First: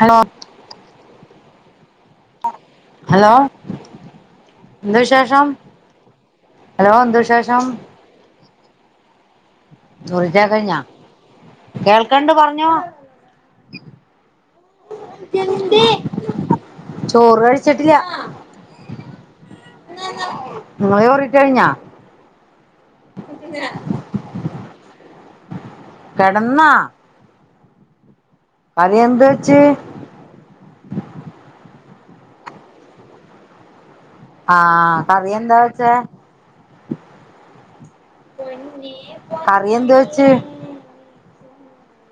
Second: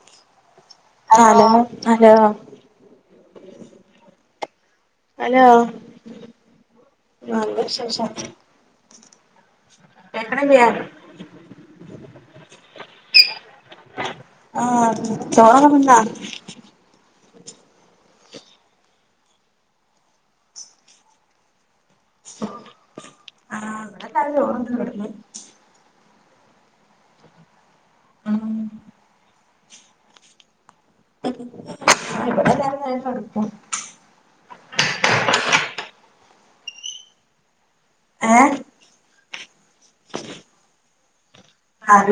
Hello hello hello hello എന്ത് hello വിശേഷം hello എന്ത് വിശേഷം മുറിച്ചാ കേക്കണില്ല്യ കഴിഞ്ഞാ കേൾക്കണ്ട് പറഞ്ഞോ ആഹ് ചോറൊക്കെ തിന്നാ ചോറ് കഴിച്ചട്ടില്ല ങ്ങളെ ചോ റെയ്കഴിഞ്ഞാ ആ ഇവിടെത്തെ ആള് ചോറ് ന്ന് കിടന്ന് കെടന്നാ ഉം അത് ന്ത് വെച്ചി ഇവിടെല്ലാരും നേര കെടുക്കും ആഹ കറിയെന്താ വെച്ചെ ഏഹ് കറിയെന്ത് വെച്ച് കറ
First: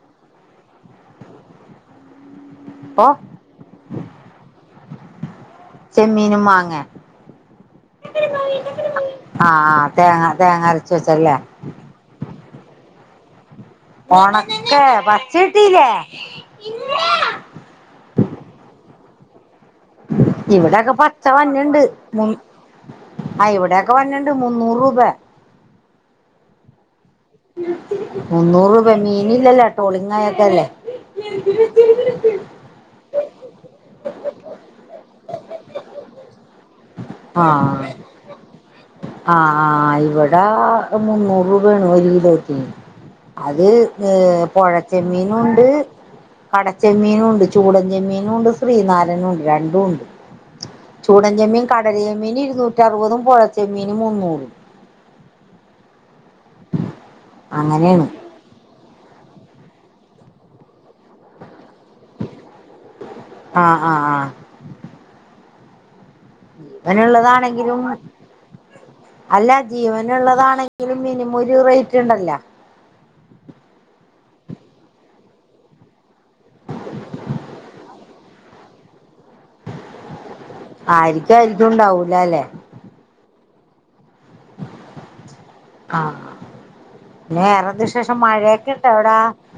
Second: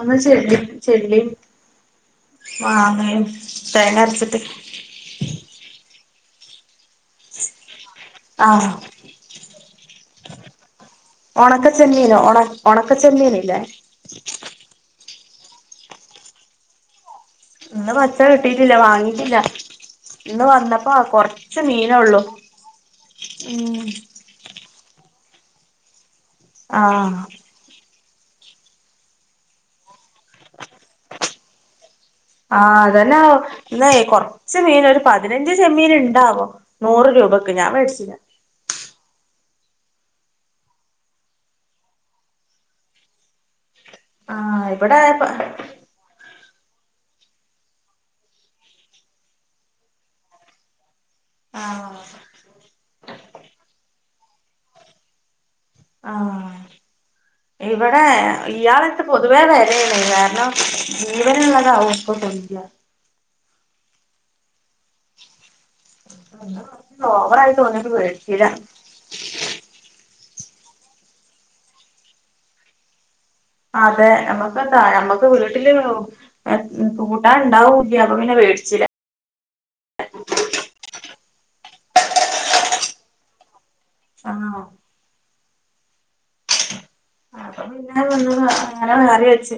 ഒന്ന് ചെള്ളി ചെള്ളി ഓ മാങ്ങിം തേങ്ങ രച്ചിട്ട് ചെമ്മീനും മാങ്ങേ ആഹ് ആഹ് ആ തേങ്ങ തേങ്ങ അരച്ച ച്ചല്ലേ ഉണക്ക ചെല്ലീനില്ല ഓണക്കെ കേട്ടിലെ ഇന്ന് പച്ച കിട്ടിട്ടില്ല വാങ്ങിട്ടില്ല ഇന്ന് വന്നപ്പോ ഇവിടെൊക്കെ പച്ച കൊറച്ച് വന്നുണ്ട് മീനൊള്ളു ആ ഉം ഇവിടെൊക്കെ വന്നുണ്ട് മുന്നൂറു ഇവ അ മുന്നൂറ് രൂപ മീനില്ലല്ലോ ടോളിങ്ങായക്കെല്ലേ ആഹ് അതെന്നെ ഇ കൊറച്ച് മീൻ ഒരു പതിനഞ്ച് ചെമ്മിന് ഉണ്ടാവോ നൂറ് രൂപക്ക് ഞാൻ മേടിച്ചില ആ ആ ഇവിടെ മുന്നൂറ് രൂപയാണ് ഒരു കിലോ ത്തിന് അത് ഏ ആഹ് പുഴച്ചെ ഇവിടെ മീനു ഉണ്ട് കടച്ചെമ്മീനും ഉണ്ട് ചൂടചെമ്മീനും ഉണ്ട് ശ്രീനാരനും ഉണ്ട് രണ്ടും ഉണ്ട് ചൂടൻചമ്മീൻ ആഹ് കടലിയമ്മീൻ ഇരുന്നൂ അറുപതും പോഴ ചെമ്മീന് മുന്നൂറ് ആഹ് ഇവിടെ ഇയാളത്ത് പൊതുവേ വെ കാരണം ജീവനള്ളതാവുംഇപ്പ കൊണ്ട രണ ആഹ ആഹ ആഹ ഓ ജീവനള്ളതാണെങ്കിലും അല്ല ജീവൻ ജീവനുള്ളതാണെങ്കിലും മിനിമംഒരു റേറ്റ് ഉണ്ടല്ലോ അതെ നമ്മക്ക്ന്താ നമ്മക്ക് വീട്ടില് കൂട്ടാ ഉണ്ടാവൂില്ല അപ്പൊ പിന്നെ വേടിച്ചില്ല ആ ആരിക്കും ആരിക്കുംണ്ടാവൂല അല്ലേ ആഹ ആഹ അപ്പ പിന്നെ വന്ന് ഞനെ വേറി വെച്ച്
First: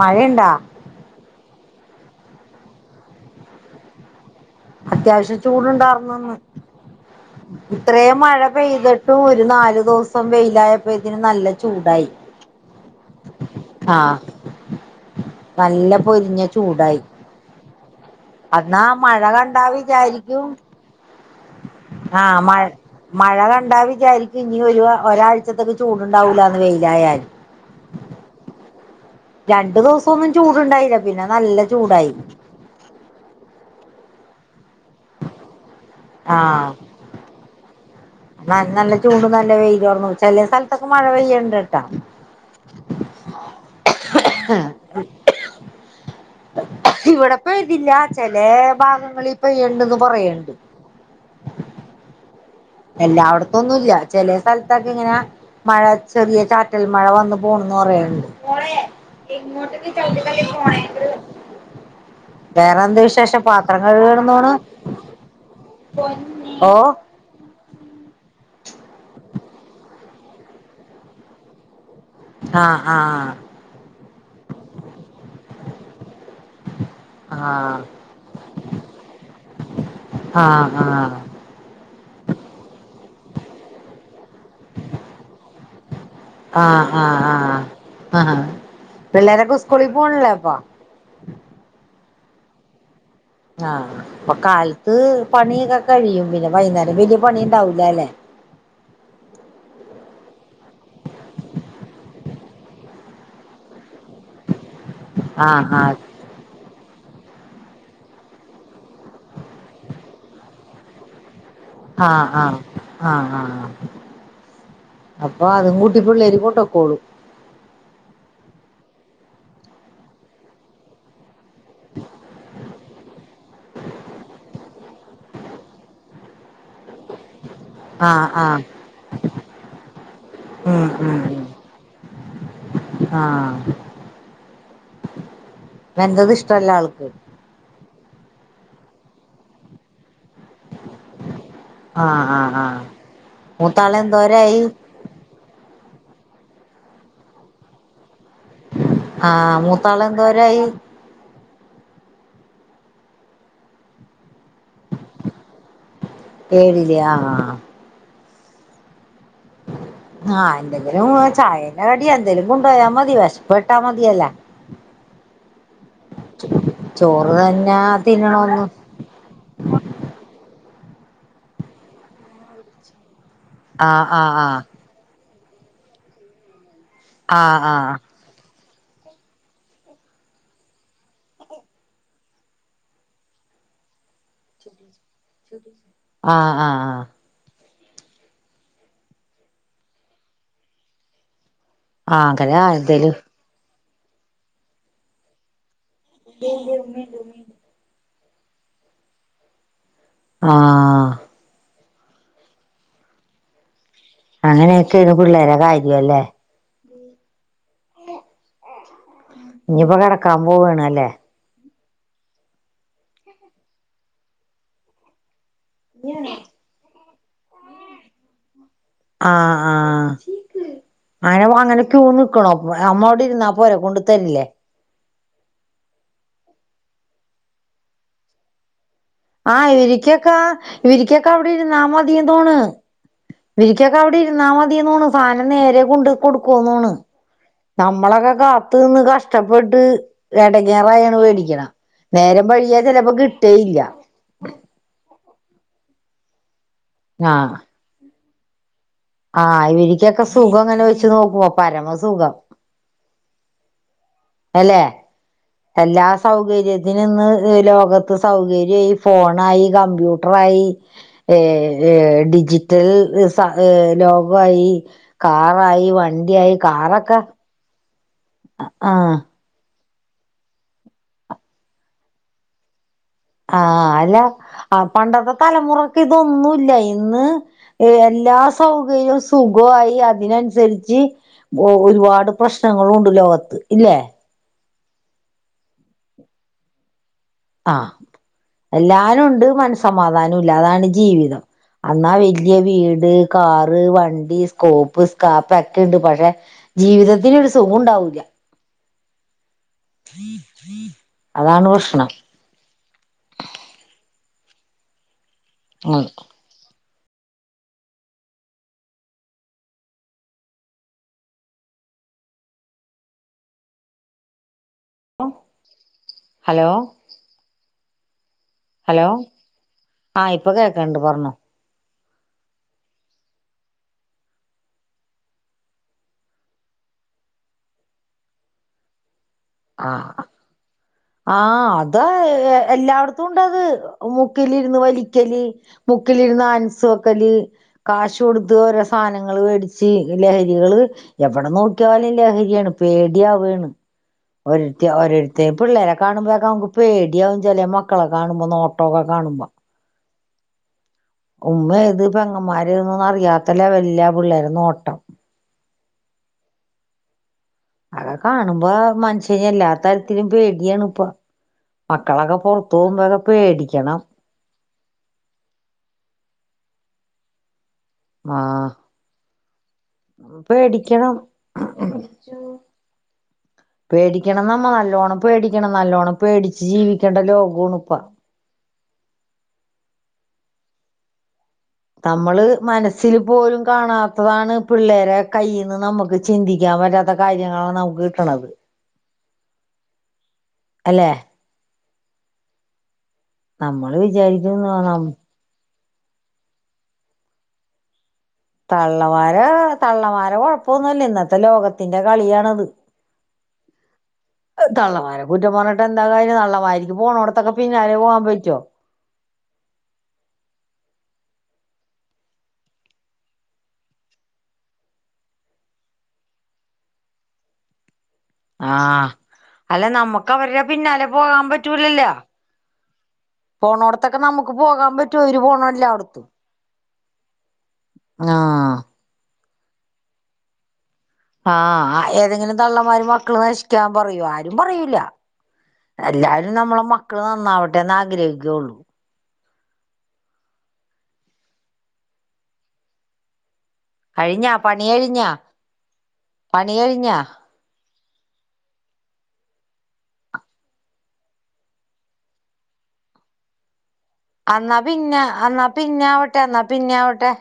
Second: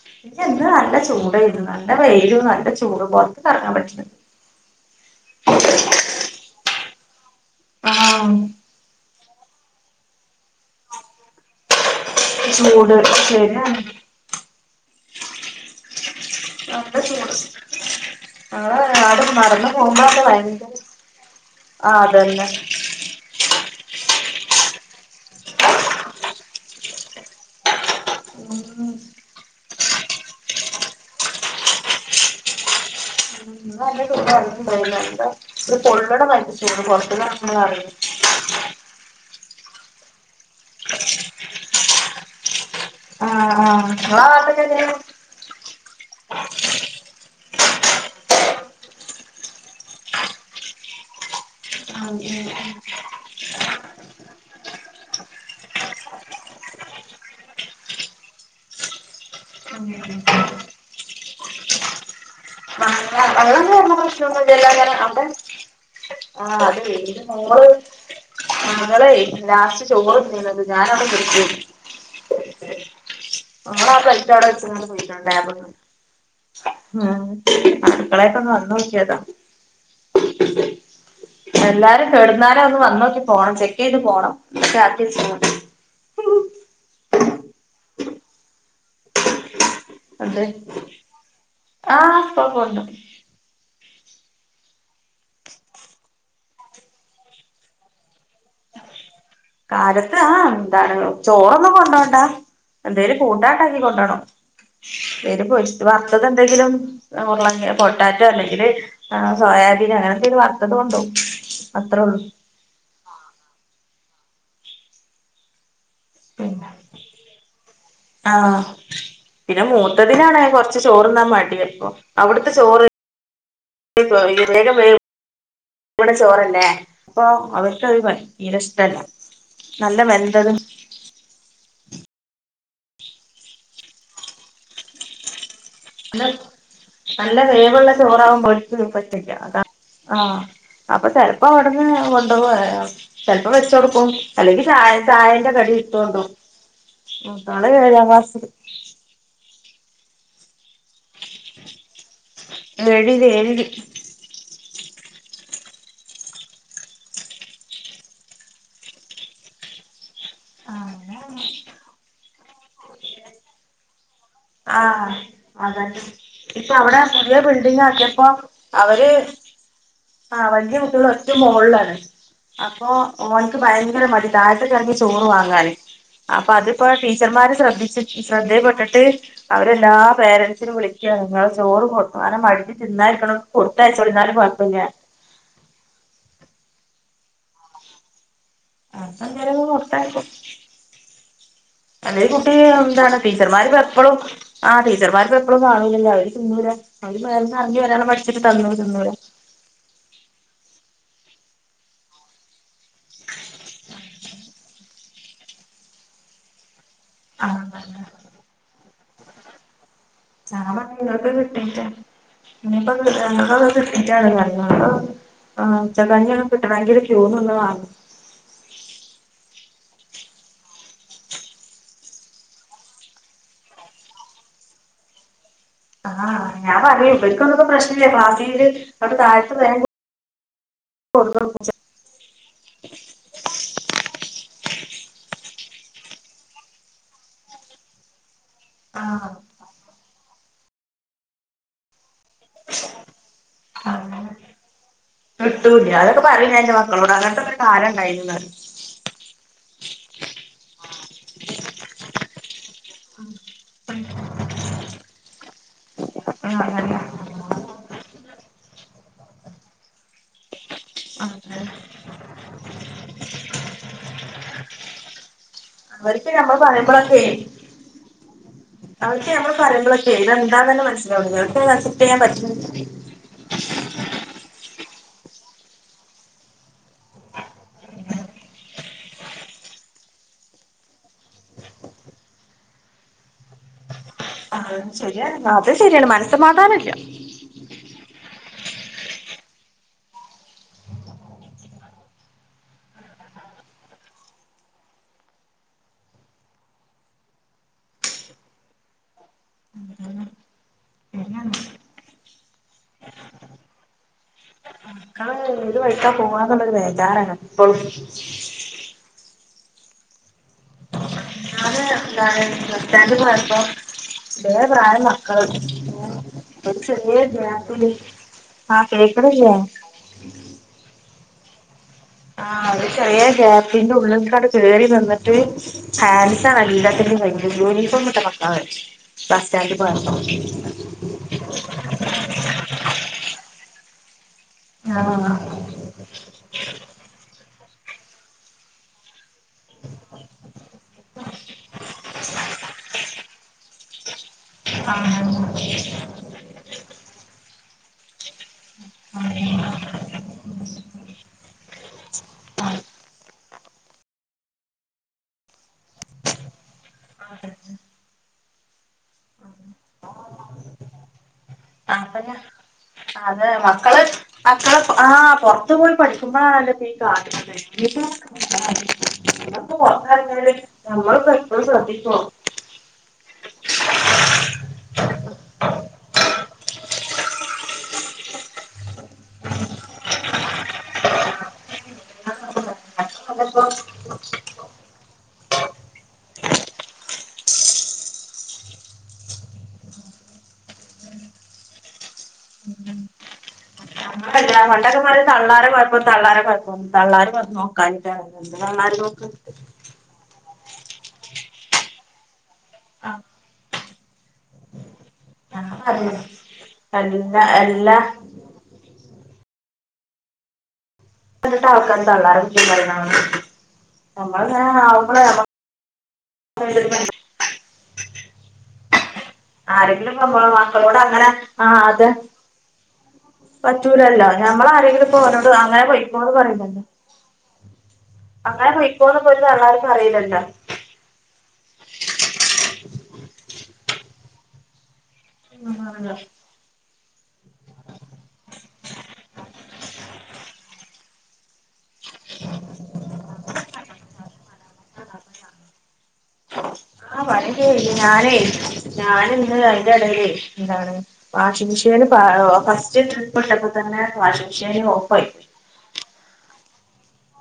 മഴയുണ്ടാ ഇന്ന് നല്ല ചൂടായിരുന്നു നല്ല വെയിലും നല്ല ചൂട് പുറത്തിറങ്ങാൻ പറ്റണില്ല അത്യാവശ്യം ചൂടുണ്ടായിർന്നന്ന് ഇത്രയും ആഹ് മഴ പെയ്ത്ട്ട് ട്ട ഒരു നാലു ദിവസം വെയിലായപ്പോ ഇതിന് നല്ല ചൂടായി ചൂട് ശരിയാണ് ആഹ് നല്ല പൊരിഞ്ഞ ചൂടായി ആ അന്നാ ആ മഴ അത് കണ്ടാ മറന്നു പോകുംമ്പളൊക്കെ വിചാരിക്കും ഭയങ്കര ആ ആഹ് അതന്നെ മഴ മഴ കണ്ടാ വി വിജാരിക്കും ഇനി ഒരു ഒരാഴ്ച്ചത്തേക്ക് ചൂടുണ്ടാവൂലാന്ന് വെയിലായാല് ഉം രണ്ടു ദിവസൊന്നും ചൂടുണ്ടായില്ല പിന്നെ നല്ല ചൂടായി പിന്നെന്താ ഇത് പൊള്ളടമായി ചൂടു പൊറത്തുന്നു നോക്കുമ്പോ അറിയിന്ന ആ നല്ല ചൂണ്ടും കാറ്റ് നല്ല വെയ്ലോർന്നു ചെല സ്ഥലത്തൊക്കെ മഴ പെയ്യണ്ട്ട്ടാ ആഹ് ആഹ് ഇങ്ങള് നാട്ടിക്ക് എങ്ങനെ ഇവിടെ ഇപ്പൊ ഇതില്ല ചെല ഭാഗങ്ങളിൽ പ്പെയ്ണ്ടന്ന് പറയണ്ട് ആഹ് എല്ലായിടത്തൊന്നുല്ല ചെല സ്ഥലത്തൊക്കെ ഇങ്ങനെ മഴ ചെറിയ ചാറ്റൽ മഴ വന്നു പോണന്ന് പറയണ്ട് [inaudible] ഉം വേറെന്താ വി അങ്ങനൊന്ന് പ്രശനൊന്നുല്ല ല്ലോ അപ്പം അവിടെ ആ ഓ അത് ആ ങ്ങളെ ലാസ്റ്റ് ചൊറ് ത് ഞാനവിടെ കിടക്കുവായിരുന്നു ആഹ് ആഹ് നമ്മൾ ആ പ്ലേറ്റവിടെ വെച്ചന് ലാബണ്ട് ഉം ആഹ് മക്കളായിട്ട് ഒന്ന് വന്ന് നോക്കിയതാ ആഹ് ആഹ് എല്ലാരും കേടുന്നാലം ഒന്ന് വന്നോക്കി പോണം ചെക്ക് ചെയ്ത് പോകണം ത് ആഹ് ആഹ് ആഹ് ആഹ് പിള്ളേരെൊക്ക സ് സ്കൂളിൽ പോണില്ലേ എന്തെ ഇപ്പോ [unintelligible] ആഹ് അപ്പൊ കാലത്ത് പണിയൊക്കെ കഴിയും പിന്നെ വൈകുന്നേരം വലിയ പണി ഉണ്ടാവൂലല്ലേ കാലത്ത് ആ എന്താണ് ചോറൊന്നും കൊണ്ടോണ്ടാ എന്തേലും കൂട്ടാണ്ടാക്കി കൊണ്ടോണം പേര് ആഹ് പോയിട്ട് വാ ആഹ് വർത്തതെന്തെങ്കിലും ഉരുളകിഴങ്ങ് പൊട്ടാറ്റോ അല്ലെങ്കിൽ സോയാബീൻ അങ്ങനെന്തെലും വറുത്തത് കൊണ്ടോവും അത്രേ ഉള്ളൂ ആഹ് ആഹ ആഹ ആഹ് ആ അപ്പ അത് കൂട്ട പിള്ളേര് കൊണ്ട് പിന്നെ പൊയ്ക്കോളൂം ആഹ് പിന്നെ മൂത്തതിനാാണ് കുറച്ച് ചോറ്ന്നാൻ മടി ഇടിയപ്പം അവിടുത്തെ ചോറ് ഇപ്പോ എന്തേലും വേ ഇവിടെ ചോറല്ലേ അപ്പൊ അവർക്ക് അത് പറ്റേ ആഹ് തീര ആഹ് ഇഷ്ടല്ല നല്ല വെന്തതും ആ അല്ല നല്ല വേവുള്ള റാവുമ്പോഴ പറ്റില്ല അതാ ആ അപ്പൊ ചെിലപ്പോ അവിടുന്ന് ആഹ് കൊണ്ട ആഹ് ആഹ് [unintelligible] ചെിലപ്പോ മൂത്താള് വെച്ചുടുക്കും എന്തോരായി അല്ലെങ്കി ചായ ചായന്റെ കടി ഇട്ട് കൊണ്ടോവും മൂത്താള്ള് ഏഴാം ക്ലസ് താള എന്തോരായി എഴുതി എഴുതി എഴുതിയ ആ ആ ആഹ് എന്തെങ്കിലും ചായ പിന്ന അടി എന്തേലും കൊണ്ട്പോയാൽ മതി വശപ്പ്പ്പെട്ടാ മതിയല്ല ആ അതെ ഇപ്പൊ അവിടെ ചോറ് പുതിയ തന്നെ ബിൽഡിങ്ങ് ആക്കിയപ്പോ തിന്നണോന്ന് അവര് ആ അവര് ഒറ്റ മോളിലാണ് അപ്പൊ ഓനക്ക് ഭയങ്കര ആഹ് മതി ആഹ് താഴതേങ്ങ ആഹ് ക്കിറങ്ങി ചോറുവാൻ അങ്ങനെ അപ്പൊ അത് അപ്പൊ ട്ടീച്ചർമാര് [unintelligible] ആഹ് ആഹ് [unintelligible] ട്ട് അവരെല്ലാ പേരൻസിനും വിളിക്കാ നിങ്ങള് ചോറ് കൊടുത്തു [unintelligible] തിന്നായിരിക്ക കൊടുത്തയച്ചോരുന്നാലും കുഴപ്പില്ല ആ ആ ആ ആ സഞ്ചാര കൊടുത്തായിക്ക ആഹ് ആഹ് അതേ ആഹ് കുട്ടി അങ്ങനെ എന്തേലും എന്താണ് ടീച്ചർമാര് പാർ ഇപ്പോള്ളും ആ ടച്ചർമാർക്ക് എഴും [unintelligible] അങ്ങനെ അവര് തിഞ്ഞുല്ല അവര് [unintelligible] ഭാക്ഷണം വച്ചിട്ട് തന്നൂ തന്നൂല ആഹ് അങ്ങനെയൊക്കെയന്ന് പിള്ളേരെ കാര്യല്ലേ അങ്ങന ഇനിപ്പോ കാണം സത്താർണ ഇവർക്ക് [unintelligible] ഇനിപ്പോ [unintelligible] [unintelligible] ആ ഉച്ചകഞ്ഞി എങ്കിലും കുട്ടണ ങ്കിൽ റ്റുവന്ന് വാങ്ങും അയിഓൻ അങ്ങനെക്ക് പുവാൻ നിക്കണോ പുവാൻ അമ്മോട് ഇുന്ന പോരെ കൊണ്ടുതരില്ലേ ആ ഞാൻ പറയും എപ്പയിക്കെ പ്രശ്നില്ല ക്ലാസ്സില്ല് ആഹ് ഇവരിക്കൊക്കെ ഇവരിക്കൊക്കെ അവിടെ കൊടുക്കും ഇരുന്നാ മതിയന്ന് തോണ് ഇവരിക്കൊക്കെ അവിടെ ഇരി ഇരുന്ന് മതിന്നോണു സാനം നേരെ കൊണ്ട് കൊടുക്കുവോന്നോണ് നമ്മളൊക്കെ കാ പത്തിന്ന് ആഹ് കഷ്ടപ്പെട്ട് ഇടങ്ങേറായാണ് മേടിക്കണം നേരം വഴിയാ ചിലപ്പോ കിട്ടോല്ല അങ്ങനെ [unintelligible] ആഹ് [unintelligible] [inaudible] ആഹ് ഇവരിക്കൊക്കെ സുഖം അങ്ങനെ വെച്ച് നോക്കുമ്പോ പരമസുഖം അല്ലെ എല്ലാ ആഹ് അങ്ങനെ സൗകര്യത്തിനും ഇന്ന് ഈ ലോകത്ത് സൗകര്യായി ഫോണായി കമ്പ്യൂട്ടറായി അങ്ങനെ [unintelligible] ഡിജിറ്റൽ ലോകവായി കാർ റായി അവർക്ക് വണ്ടിയായി നമ്മൾ കാറൊക്കെ പറയുമ്പോഴൊക്കെ ആഹ് അവർക്ക് ഞമ്മള് പറയുമ്പള് ഇതെന്താന്ന് തന്നെ മനസ്സിലാവണില്ല ഇവർക്ക് അസെപ്റ്റ് ചെയ്യാൻ പറ്റണില്ല ആ പണ്ടത്തെ തലമുറക്ക് ഇതൊന്നുംല്ല ഇന്ന് എല്ലാ സൗകര്യവും സുഖവായി അതിനനുസരിച്ച് ഒരുപാട് പ്രശ്നങ്ങളും ഉണ്ട് ലോകത്ത് ഇല്ലേ അത് ശരിയാണ് മനസ്സമാധാനവില്ല ആഹ് എല്ലാനും ഉണ്ട് മനസമാധാനം ഇല്ല അതാണ് ജീവിതം അന്നാ വലിയ വീട് കാറ് വണ്ടി സ്കോപ്പ് സ്കാപ്പ് ഒക്കെ ഉണ്ട് പക്ഷെ ജീവിതത്തിന് ഒരു സുഖം ഉണ്ടാവൂല്ല ശരിയാണ് അതാണ് പ്രശ്നം മക്കള് ഏത് വഴിക്കാ പോവാ എന്നൊള്ളതേ ഞാനാണേ എപ്പളും ഞാന് എന്താണ് ബസ്സ്റ്റാൻഡിൽ പോയപ്പോ പ്രായ ഉം മക്കള് മൂന്ന് ഹലോ ഒരു ചെറിയ [unintelligible] ഹലോ കേക്കണില്ലേ ആഹ് ഇപ്പൊ കേക്കണൊണ്ട് പറഞ്ഞോ ആ അത് ചെറിയ ഗ്യാപ്പിന്റെ ഉള്ളിൽക്കാട് കയറി വന്നിട്ട് ഹാലിസ ആണ് അലീതത്തിന്റെ ഭയങ്കര യൂണിഫോം ഇട്ട ബസ് സ്റ്റാൻഡിൽ പോയപ്പോ ആഹ് ആഹ് അതാ എല്ലായിടത്തും ഉണ്ടത് ഒമുക്ക് മുക്കിലിരുന്ന് ആഹ് വലിക്കല് മുക്കിലിരുന്ന് ആൻസ് വക്കല് കാശ് കൊടുത്ത് ഓരോ സധനം മേടിച്ച് ലഹരികള് എവിടെ നോക്കിയാലും ലഹരിയാണ് പേടിയാവാണ് ഒര ഒരിടത്തേ ആഹ് പിള്ളേരെ കാണുമ്പോഴൊക്കെ നമ്മക്ക് പേടിയാവും ചില മക്കള കാണുമ്പോ നോ ക കാണുമ്പോ ഉമ്മ ഇത് പെങ്ങന്മാര്ന്നന്നും അറിയാത്ത ലെവലിലാ പിള്ളേർടെ നോട്ടം ആകെ കാണുമ്പോ മനുഷ്യ എല്ലാ തരത്തിലും പേടിയാണ് ഇപ്പ അപ്പ മക്കളൊക്കെ ഞാ പൊ അതെ മക്കള് മക്കളെ ആ പൊറ്ത്ത് പോയി പഠിക്കുമ്പളാണല്ലോ ആാത ഇ ആ അ പേടിക്കണം ശ്രദ്ധിക്കണം പേടിക്കണം നമ്മ നല്ലോണം പേടിക്കണം നല്ലോണം പേടിച്ച് ജീവിക്കേണ്ട ലോകോണ ഇപ്പ നമ്മള് മനസ്സിൽ പോലും ഇപ്പോ കാണാത്തതാണ് പിള്ളേരെ കയ്യിൽന്ന് നമുക്ക് ചിന്തിക്കാൻ പറ്റാത്ത കാര്യങ്ങളാണ് നമുക്ക് കിട്ടണത് അല്ലെ നമ്മള് വിചാ നമ്മളല്ല പണ്ടൊക്കെ പറയും തള്ളാരെ കൊയ് അപ്പൊ തള്ളാര് കൊയ്പ്പം തള്ളാര് വന്നോ നോക്കാൻ തള്ളമാര തള്ളമാര കൊഴപ്പൊന്നുല്ല ഇന്നത്തെ ലോകത്തിന്റെ കളിയാണത് തള്ളാ കുറ്റം ഞാൻ പറഞ്ഞിട്ട് എന്താ പറയും കാര്യം തള്ളമാർക്ക് എല്ലാ പോകനോട്‌ത്തൊക്കെ പിന്നെ എല്ലാ പോവാൻ പറ്റോ [unintelligible] തള്ളരെ കുറ്റം പറിയ്ണെ നമ്മൾ ങ്ങനെ ആവുമ്പല്ലല്ലോ [unintelligible] ആ ആരെങ്കിലും പ്പം നമ്മടെ മക്കളോട് അങ്ങനെ പോകാൻ ആ അത് പറ്റൂലല്ലോ പോണോടത്തൊക്കെ പറ്റൂലല്ലോ നമുക്ക് ഞമ്മൾ പോകാൻ ആരെങ്കിലും പറ്റോ ഇപ്പോ ഇവര് ഓരോട് പോണ അങ്ങനെ എല്ലാടത്തും പോയിക്കോന്ന് പറീല്ലല്ലോ അങ്ങനെ ആഹ് പോയിക്കോന്ന്. തള്ളാർ പറീല്ലല്ലോ ആ ഏതെങ്കിലും തള്ളം മാര് മക്കള് നശിക്കാൻ പറയു ആരും പറയൂല എല്ലാരും നമ്മളെമ്മ നന്നാവട്ടെ ന്ന് ആ [unintelligible] പണികഴിഞ്ഞാ ആ ക്കെ പണികഴിഞ്ഞ് ഞാനേ ഞാനിന്ന് അയ്ന്റെ എടേലെ ന്താണ് വാഷിംഗ് മെഷീന് അ ഫസ്റ്റ് ട്രിപ്പ് ഇട്ടപ്പ തന്നെ വാഷിംഗ് അന്നാ മെഷീന് പിന്ന ഓഫായി പോയി. അന്ന പിന്ന അവട്ടെ ന്നാ പിന്നെവട്ടെ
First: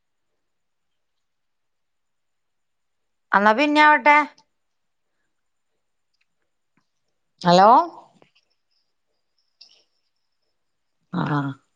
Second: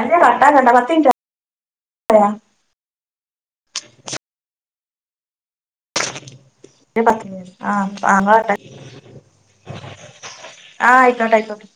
അല്ല കട്ടാകണ്ട പത്തിൻ റ്റ് ആയ അന്ന പിന്നൊവട്ടെ പ ഹലോ ആ [unintelligible] ആ ആയിക്കോട്ടെ ആഹ് ആയിക്കോട്ടെ